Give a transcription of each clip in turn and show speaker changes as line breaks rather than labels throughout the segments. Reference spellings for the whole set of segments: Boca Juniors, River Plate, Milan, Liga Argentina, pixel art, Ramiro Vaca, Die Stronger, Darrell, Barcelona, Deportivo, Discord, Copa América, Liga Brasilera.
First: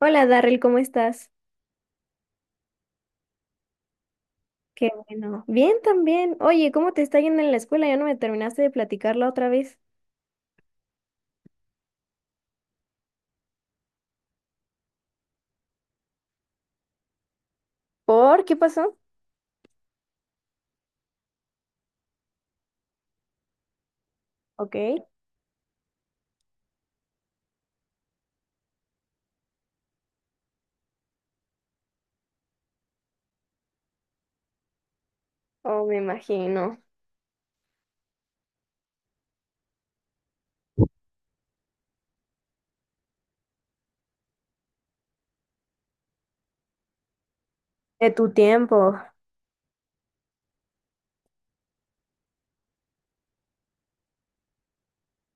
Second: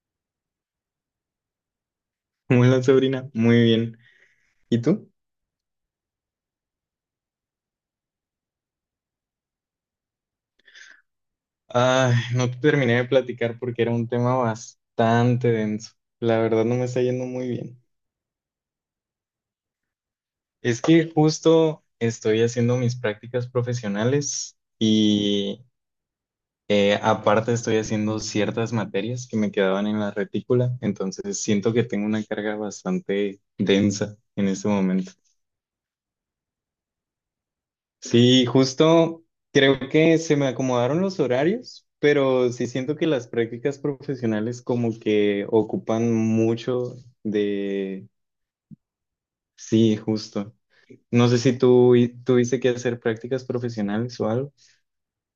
Hola Darrell, ¿cómo estás?
Hola, Sabrina. Muy bien. ¿Y
Qué
tú?
bueno. Bien también. Oye, ¿cómo te está yendo en la escuela? Ya no me terminaste de platicar la otra vez.
Ay, no te terminé de platicar porque era un tema bastante denso. La verdad no me está yendo muy bien.
¿Por qué pasó?
Es que justo estoy haciendo mis prácticas profesionales
Ok.
y aparte estoy haciendo ciertas materias que me quedaban en la retícula, entonces siento que tengo una carga bastante densa en este momento.
Oh, me imagino.
Sí, justo creo que se me acomodaron los horarios, pero sí siento que las prácticas profesionales como que ocupan mucho de...
De tu tiempo.
Sí, justo. No sé si tuviste que hacer prácticas profesionales o algo.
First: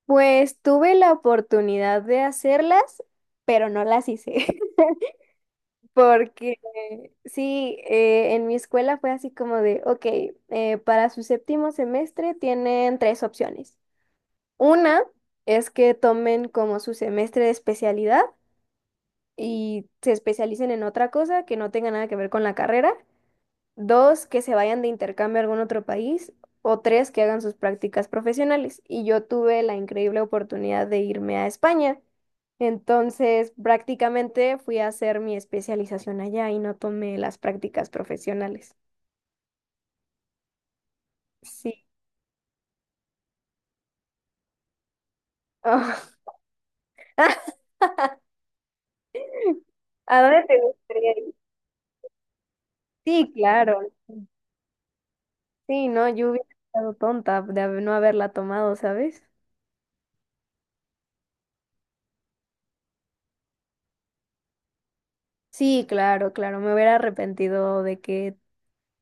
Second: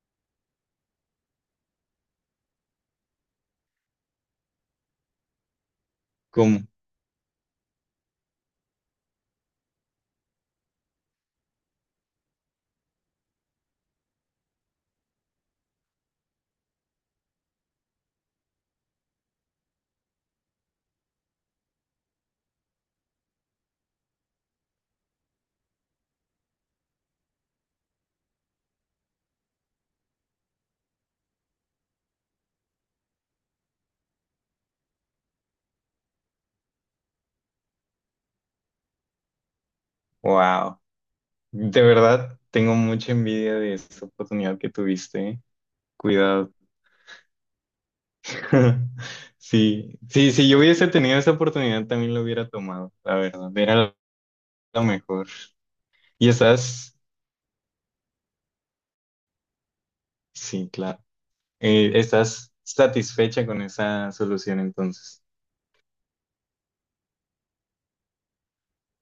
Pues tuve la oportunidad de hacerlas, pero no las hice. Porque
¿Cómo?
sí, en mi escuela fue así como de, ok, para su séptimo semestre tienen tres opciones. Una es que tomen como su semestre de especialidad, y se especialicen en otra cosa que no tenga nada que ver con la carrera. Dos, que se vayan de intercambio a algún otro país. O tres, que hagan sus prácticas profesionales. Y yo tuve la increíble oportunidad de irme a España. Entonces, prácticamente fui a hacer mi especialización allá y no tomé las prácticas profesionales.
Wow. De
Sí.
verdad, tengo mucha envidia de esa oportunidad que tuviste, ¿eh?
Oh.
Cuidado. Sí,
¿A
sí,
dónde
si yo
te
hubiese
gustaría
tenido esa
ir?
oportunidad también lo hubiera tomado, la
Sí,
verdad.
claro.
Era lo mejor.
Sí, no,
¿Y
yo hubiera estado
estás?
tonta de no haberla tomado, ¿sabes?
Sí, claro. ¿Estás satisfecha con esa solución entonces?
Sí, claro, claro, me hubiera arrepentido de que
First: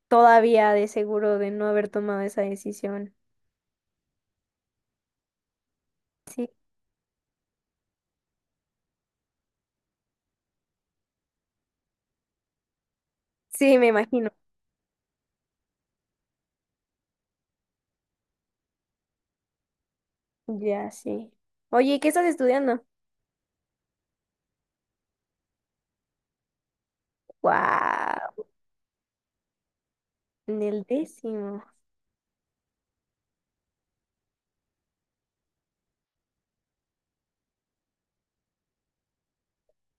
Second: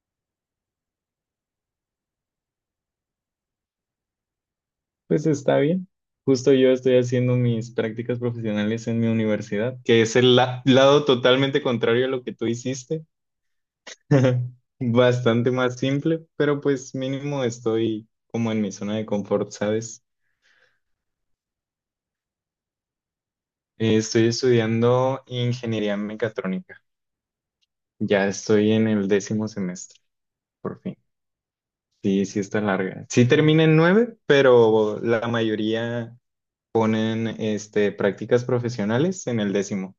todavía de seguro de no haber tomado esa decisión.
Pues está bien.
Sí,
Justo yo estoy haciendo mis prácticas profesionales en mi universidad, que es lado totalmente contrario a lo que tú hiciste.
sí, me imagino.
Bastante más simple, pero pues mínimo estoy como en mi zona de confort, ¿sabes?
Ya, sí. Oye, ¿qué estás estudiando?
Estoy estudiando ingeniería mecatrónica. Ya
Wow,
estoy en el décimo semestre,
en
por
el
fin.
décimo.
Sí, sí está larga. Sí termina en nueve, pero la mayoría ponen prácticas profesionales en el décimo,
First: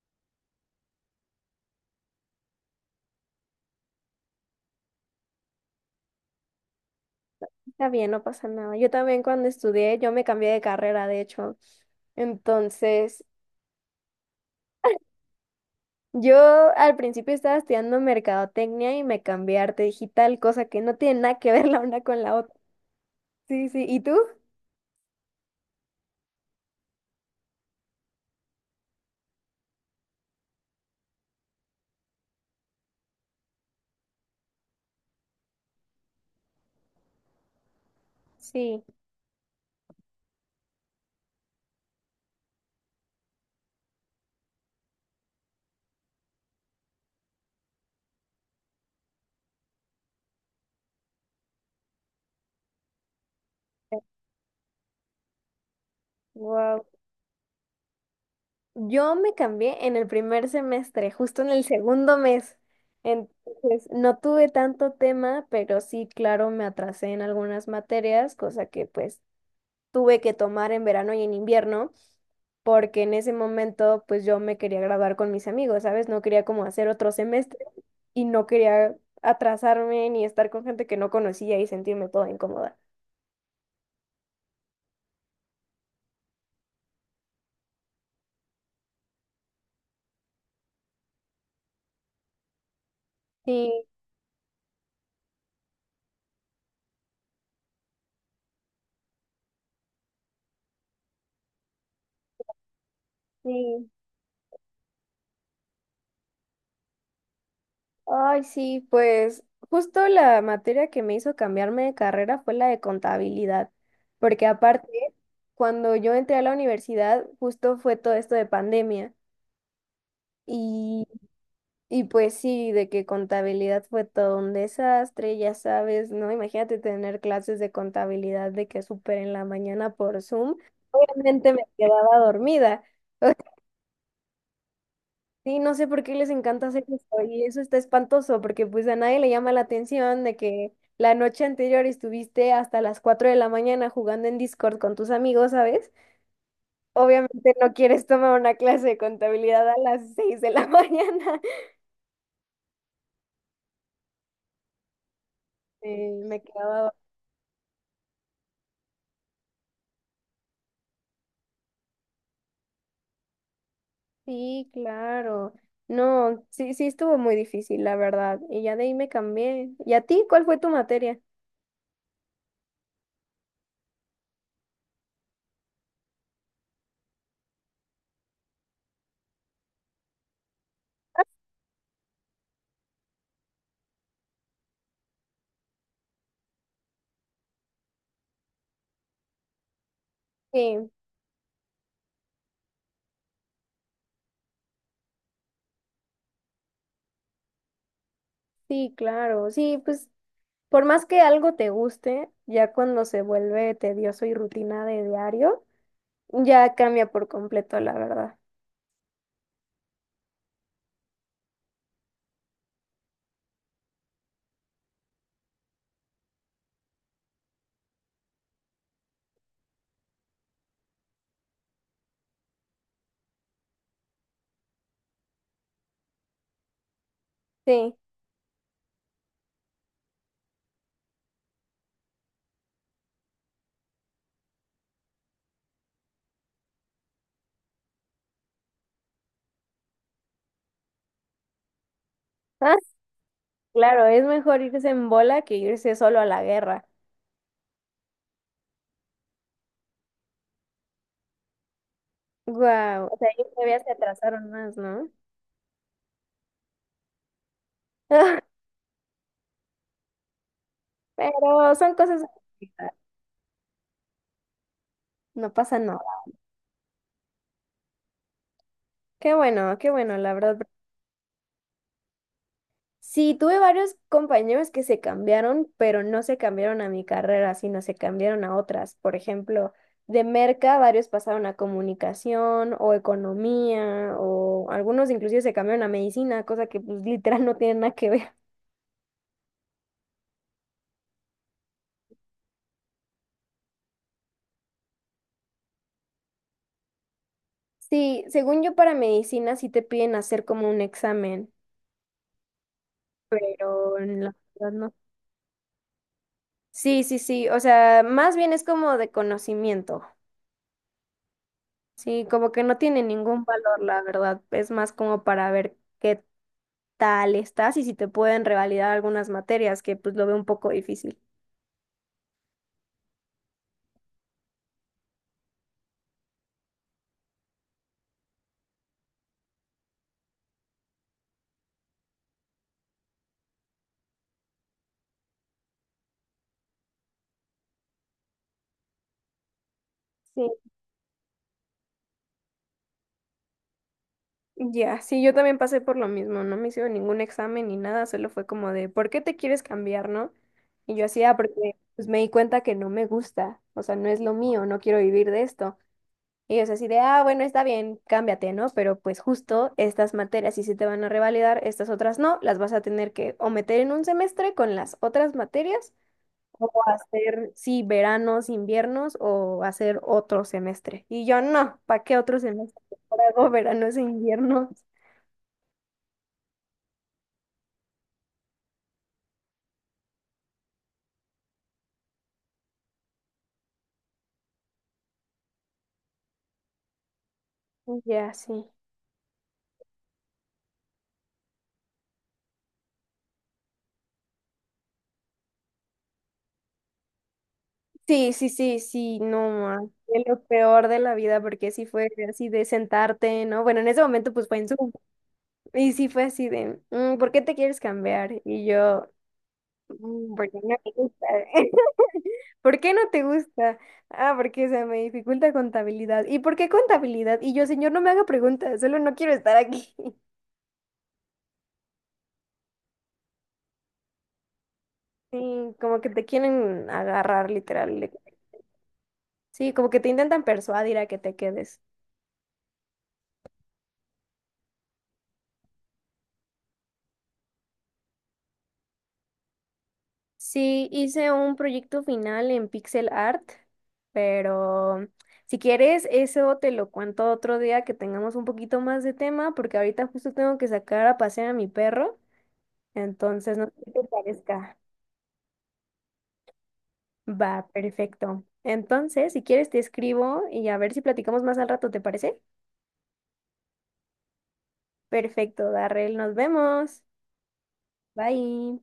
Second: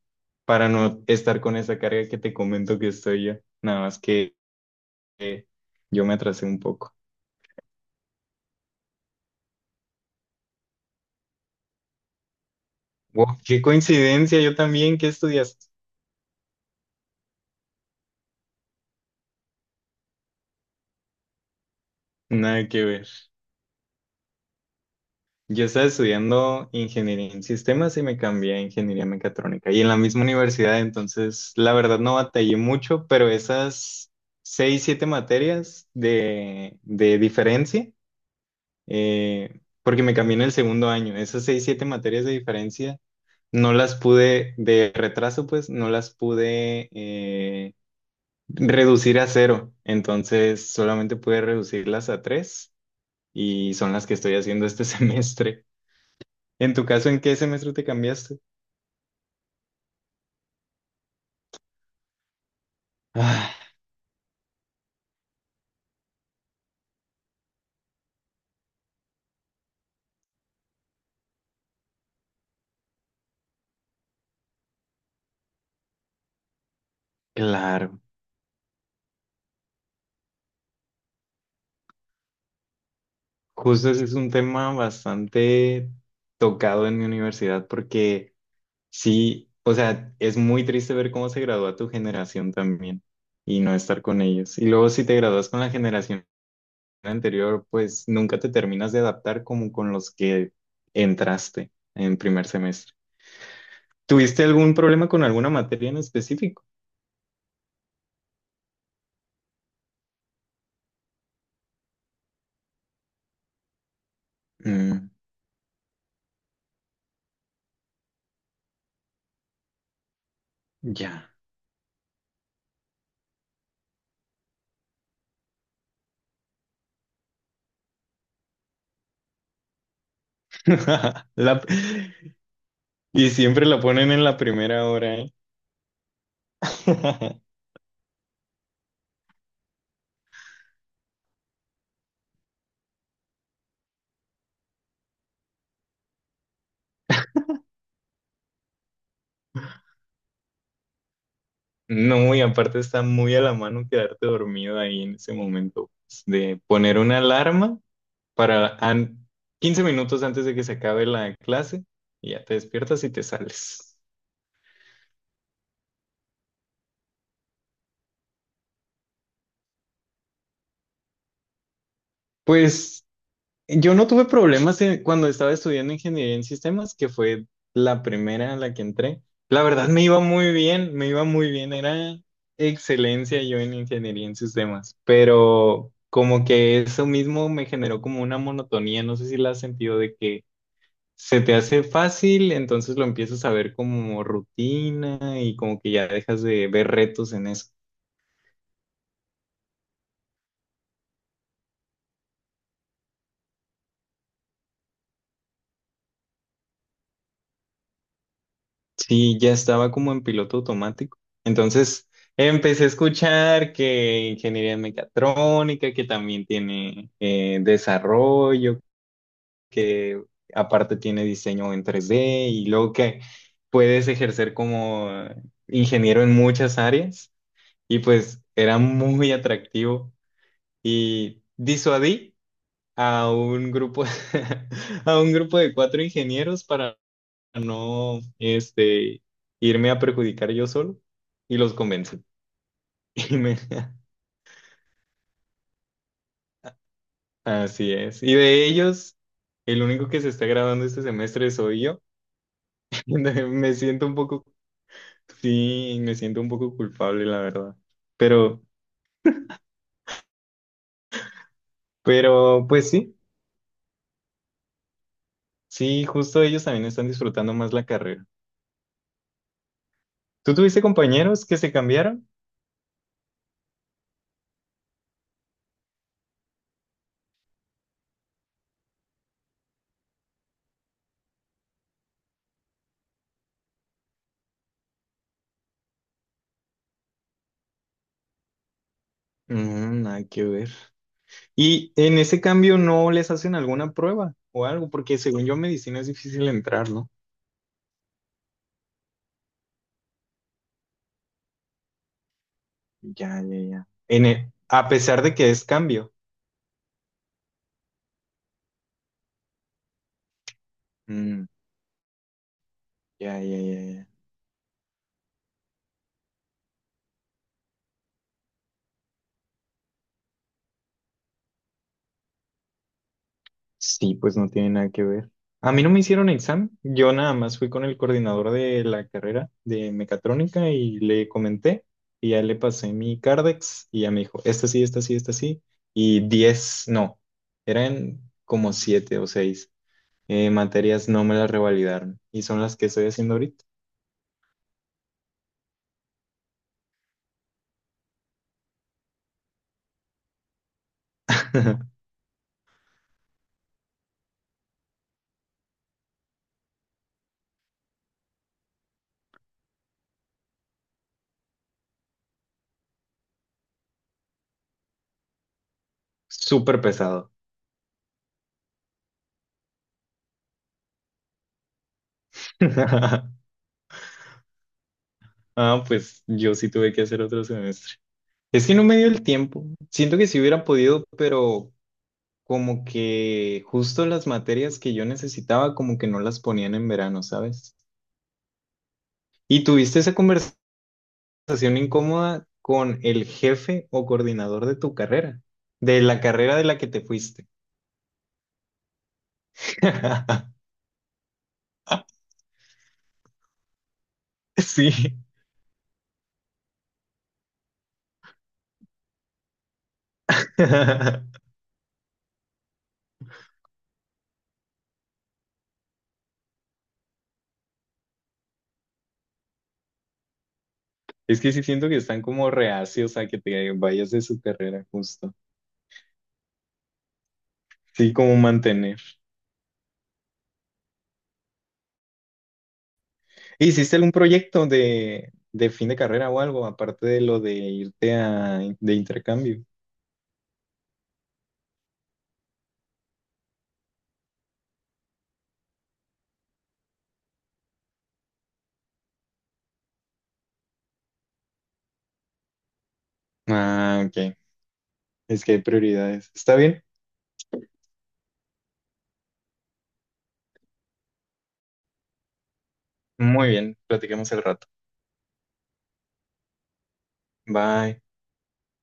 para no estar con esa carga que te comento que estoy yo. Nada más que eh, yo me atrasé un poco.
Está bien, no pasa nada. Yo también cuando estudié, yo me cambié de carrera, de hecho. Entonces,
Wow, qué coincidencia, yo también, ¿qué estudiaste?
yo al principio estaba estudiando mercadotecnia y me cambié a arte digital, cosa que no tiene nada que ver la una con la otra.
Nada que ver.
Sí, sí. ¿Y tú?
Yo estaba estudiando ingeniería en sistemas y me cambié a ingeniería mecatrónica y en la misma universidad, entonces la verdad no batallé mucho, pero esas seis, siete materias de diferencia
Sí.
porque me cambié en el segundo año. Esas seis, siete materias de diferencia no las pude, de retraso, pues, no las pude reducir a cero. Entonces, solamente pude reducirlas a tres y son las que estoy haciendo este semestre. En
Wow.
tu caso, ¿en qué semestre te cambiaste?
Yo me cambié en el primer semestre, justo en el segundo mes.
Ah,
Entonces, no tuve tanto tema, pero sí, claro, me atrasé en algunas materias, cosa que pues tuve que tomar en verano y en invierno, porque en ese momento pues yo me quería graduar con mis amigos, ¿sabes? No quería como hacer otro semestre
claro.
y no quería atrasarme ni estar con gente que no conocía y sentirme toda incómoda.
Justo ese es un tema bastante tocado en mi universidad porque sí, o sea, es muy triste ver cómo se gradúa tu generación también y no
Sí,
estar con ellos. Y luego si te gradúas con la generación anterior, pues nunca te terminas de adaptar como con los que entraste en primer semestre.
sí.
¿Tuviste algún problema con alguna materia en específico?
Ay, sí, pues justo la materia que me hizo cambiarme de carrera fue la de contabilidad, porque aparte,
Mm,
cuando yo entré a la universidad, justo fue todo esto de pandemia y,
ya.
y pues sí, de que contabilidad fue todo un desastre, ya sabes, ¿no? Imagínate tener clases de contabilidad de que súper en la mañana por Zoom, obviamente
La-
me quedaba dormida.
Y siempre la ponen en la primera hora, ¿eh?
Sí, no sé por qué les encanta hacer eso y eso está espantoso porque pues a nadie le llama la atención de que la noche anterior estuviste hasta las 4 de la mañana jugando en Discord con tus amigos, ¿sabes? Obviamente no quieres tomar una clase de contabilidad a las 6 de la mañana.
No, y aparte está muy a la mano quedarte dormido ahí en ese momento, pues,
Me
de
quedaba...
poner una alarma para an- 15 minutos antes de que se acabe la clase y ya te despiertas y te sales.
Sí, claro. No, sí, sí estuvo muy difícil, la verdad. Y ya de ahí me cambié. ¿Y a ti cuál fue tu materia?
Pues yo no tuve problemas en- cuando estaba estudiando ingeniería en sistemas, que fue la primera a la que entré. La verdad me iba muy bien, me iba muy bien, era excelencia yo en ingeniería en sistemas, pero como que eso mismo me generó como una monotonía, no sé si la has sentido de que
Sí,
se te hace fácil, entonces lo empiezas a ver como rutina y como que ya dejas de ver retos en eso.
sí, claro. Sí, pues por más que algo te guste, ya cuando se vuelve tedioso y rutina de diario, ya cambia por completo, la verdad.
Sí, ya estaba como en piloto automático. Entonces empecé a escuchar que ingeniería mecatrónica, que también tiene desarrollo, que aparte tiene diseño en tres d y luego que puedes ejercer como ingeniero en muchas áreas
Sí.
y pues era muy atractivo y disuadí. A un grupo, a un grupo de cuatro ingenieros para no, este, irme a perjudicar yo solo y los convencí.
Ah,
Y me-
claro, es mejor irse en bola que irse solo a la guerra.
Así es. Y de ellos, el único que se está graduando este semestre soy yo.
Guau, o sea, ahí
Me
todavía se
siento un poco,
atrasaron más, ¿no?
sí, me siento un poco culpable, la verdad. Pero,
Pero son cosas... que
pues sí,
no pasa
sí,
nada.
justo ellos también están disfrutando más la carrera.
Qué bueno, la
¿Tú
verdad.
tuviste compañeros que se cambiaron?
Sí, tuve varios compañeros que se cambiaron, pero no se cambiaron a mi carrera, sino se cambiaron a otras. Por ejemplo, de merca, varios pasaron a comunicación o economía, o algunos inclusive se cambiaron a medicina, cosa que pues literal no tiene nada que ver.
Mm, nada que ver. Y en ese cambio no les hacen alguna prueba o algo, porque según yo medicina es difícil entrar, ¿no?
Sí, según yo para medicina sí te piden hacer como un examen,
Ya, ya, ya.
pero en la verdad
A
no.
pesar de que es cambio.
Sí, sí, sí, o sea, más bien es como de conocimiento.
Mm,
Sí, como que no tiene
ya,
ningún
ya, ya,
valor, la
ya.
verdad. Es más como para ver qué tal estás y si te pueden revalidar algunas materias, que pues lo veo un poco difícil.
Sí, pues no tiene nada que ver. A mí no me hicieron examen, yo nada más fui con el coordinador de la carrera de mecatrónica y le comenté y ya le pasé mi Cardex y ya me dijo, esta sí, esta sí, esta sí, y 10 no, eran como 7 o 6.
Sí.
Materias no me las revalidaron y son las que estoy haciendo ahorita.
Ya, sí, yo también pasé por lo mismo, no me hicieron ningún examen ni nada, solo fue como de, ¿por qué te quieres cambiar, no? Y yo hacía porque pues me di cuenta que no me gusta, o sea, no es lo mío, no quiero vivir de esto. Y es así de, ah, bueno, está bien, cámbiate, ¿no? Pero pues justo estas materias sí se te van a revalidar, estas otras no, las vas a tener que o meter en un semestre con las otras materias, o
Súper pesado.
hacer, sí, veranos, inviernos, o hacer otro semestre. Y yo, no, ¿para qué otro semestre? Mejor hago veranos e inviernos.
Ah, pues yo sí tuve que hacer otro semestre. Es que no me dio el tiempo. Siento que si hubiera podido, pero como que justo las materias que yo necesitaba, como que no las ponían en verano, ¿sabes?
Y ya, sí.
¿Y tuviste esa conversación incómoda con el jefe o coordinador de tu carrera? De la carrera de la que te fuiste.
Sí, sí, sí, sí, no, ma, fue lo peor de la vida, porque sí fue así de sentarte, ¿no? Bueno, en ese momento pues fue en
Sí.
Zoom, y sí fue así de: "Mm, ¿por qué te quieres cambiar?" Y yo: "Mm, porque no me gusta." "¿Por qué no te gusta?" "Ah, porque se me dificulta contabilidad." "¿Y por qué contabilidad?" Y yo: "Señor, no me haga preguntas, solo no quiero estar aquí."
Es que sí siento que están como reacios a que te vayas de su carrera, justo.
Sí, como que te quieren agarrar, literal.
Sí, como mantener.
Sí, como que te intentan persuadir a que te quedes.
¿Hiciste algún proyecto de fin de carrera o algo, aparte de lo de irte a, de intercambio?
Sí, hice un proyecto final en pixel art, pero si quieres, eso te lo cuento otro día que tengamos un poquito más de tema, porque ahorita justo tengo que sacar a pasear a mi perro. Entonces, no sé qué
Ah,
te
ok.
parezca.
Es que hay prioridades. ¿Está bien?
Va, perfecto. Entonces, si quieres, te escribo y a ver si platicamos más al rato, ¿te parece?
Muy bien. Platiquemos el rato.
Perfecto, Darrell, nos vemos.
Bye.
Bye.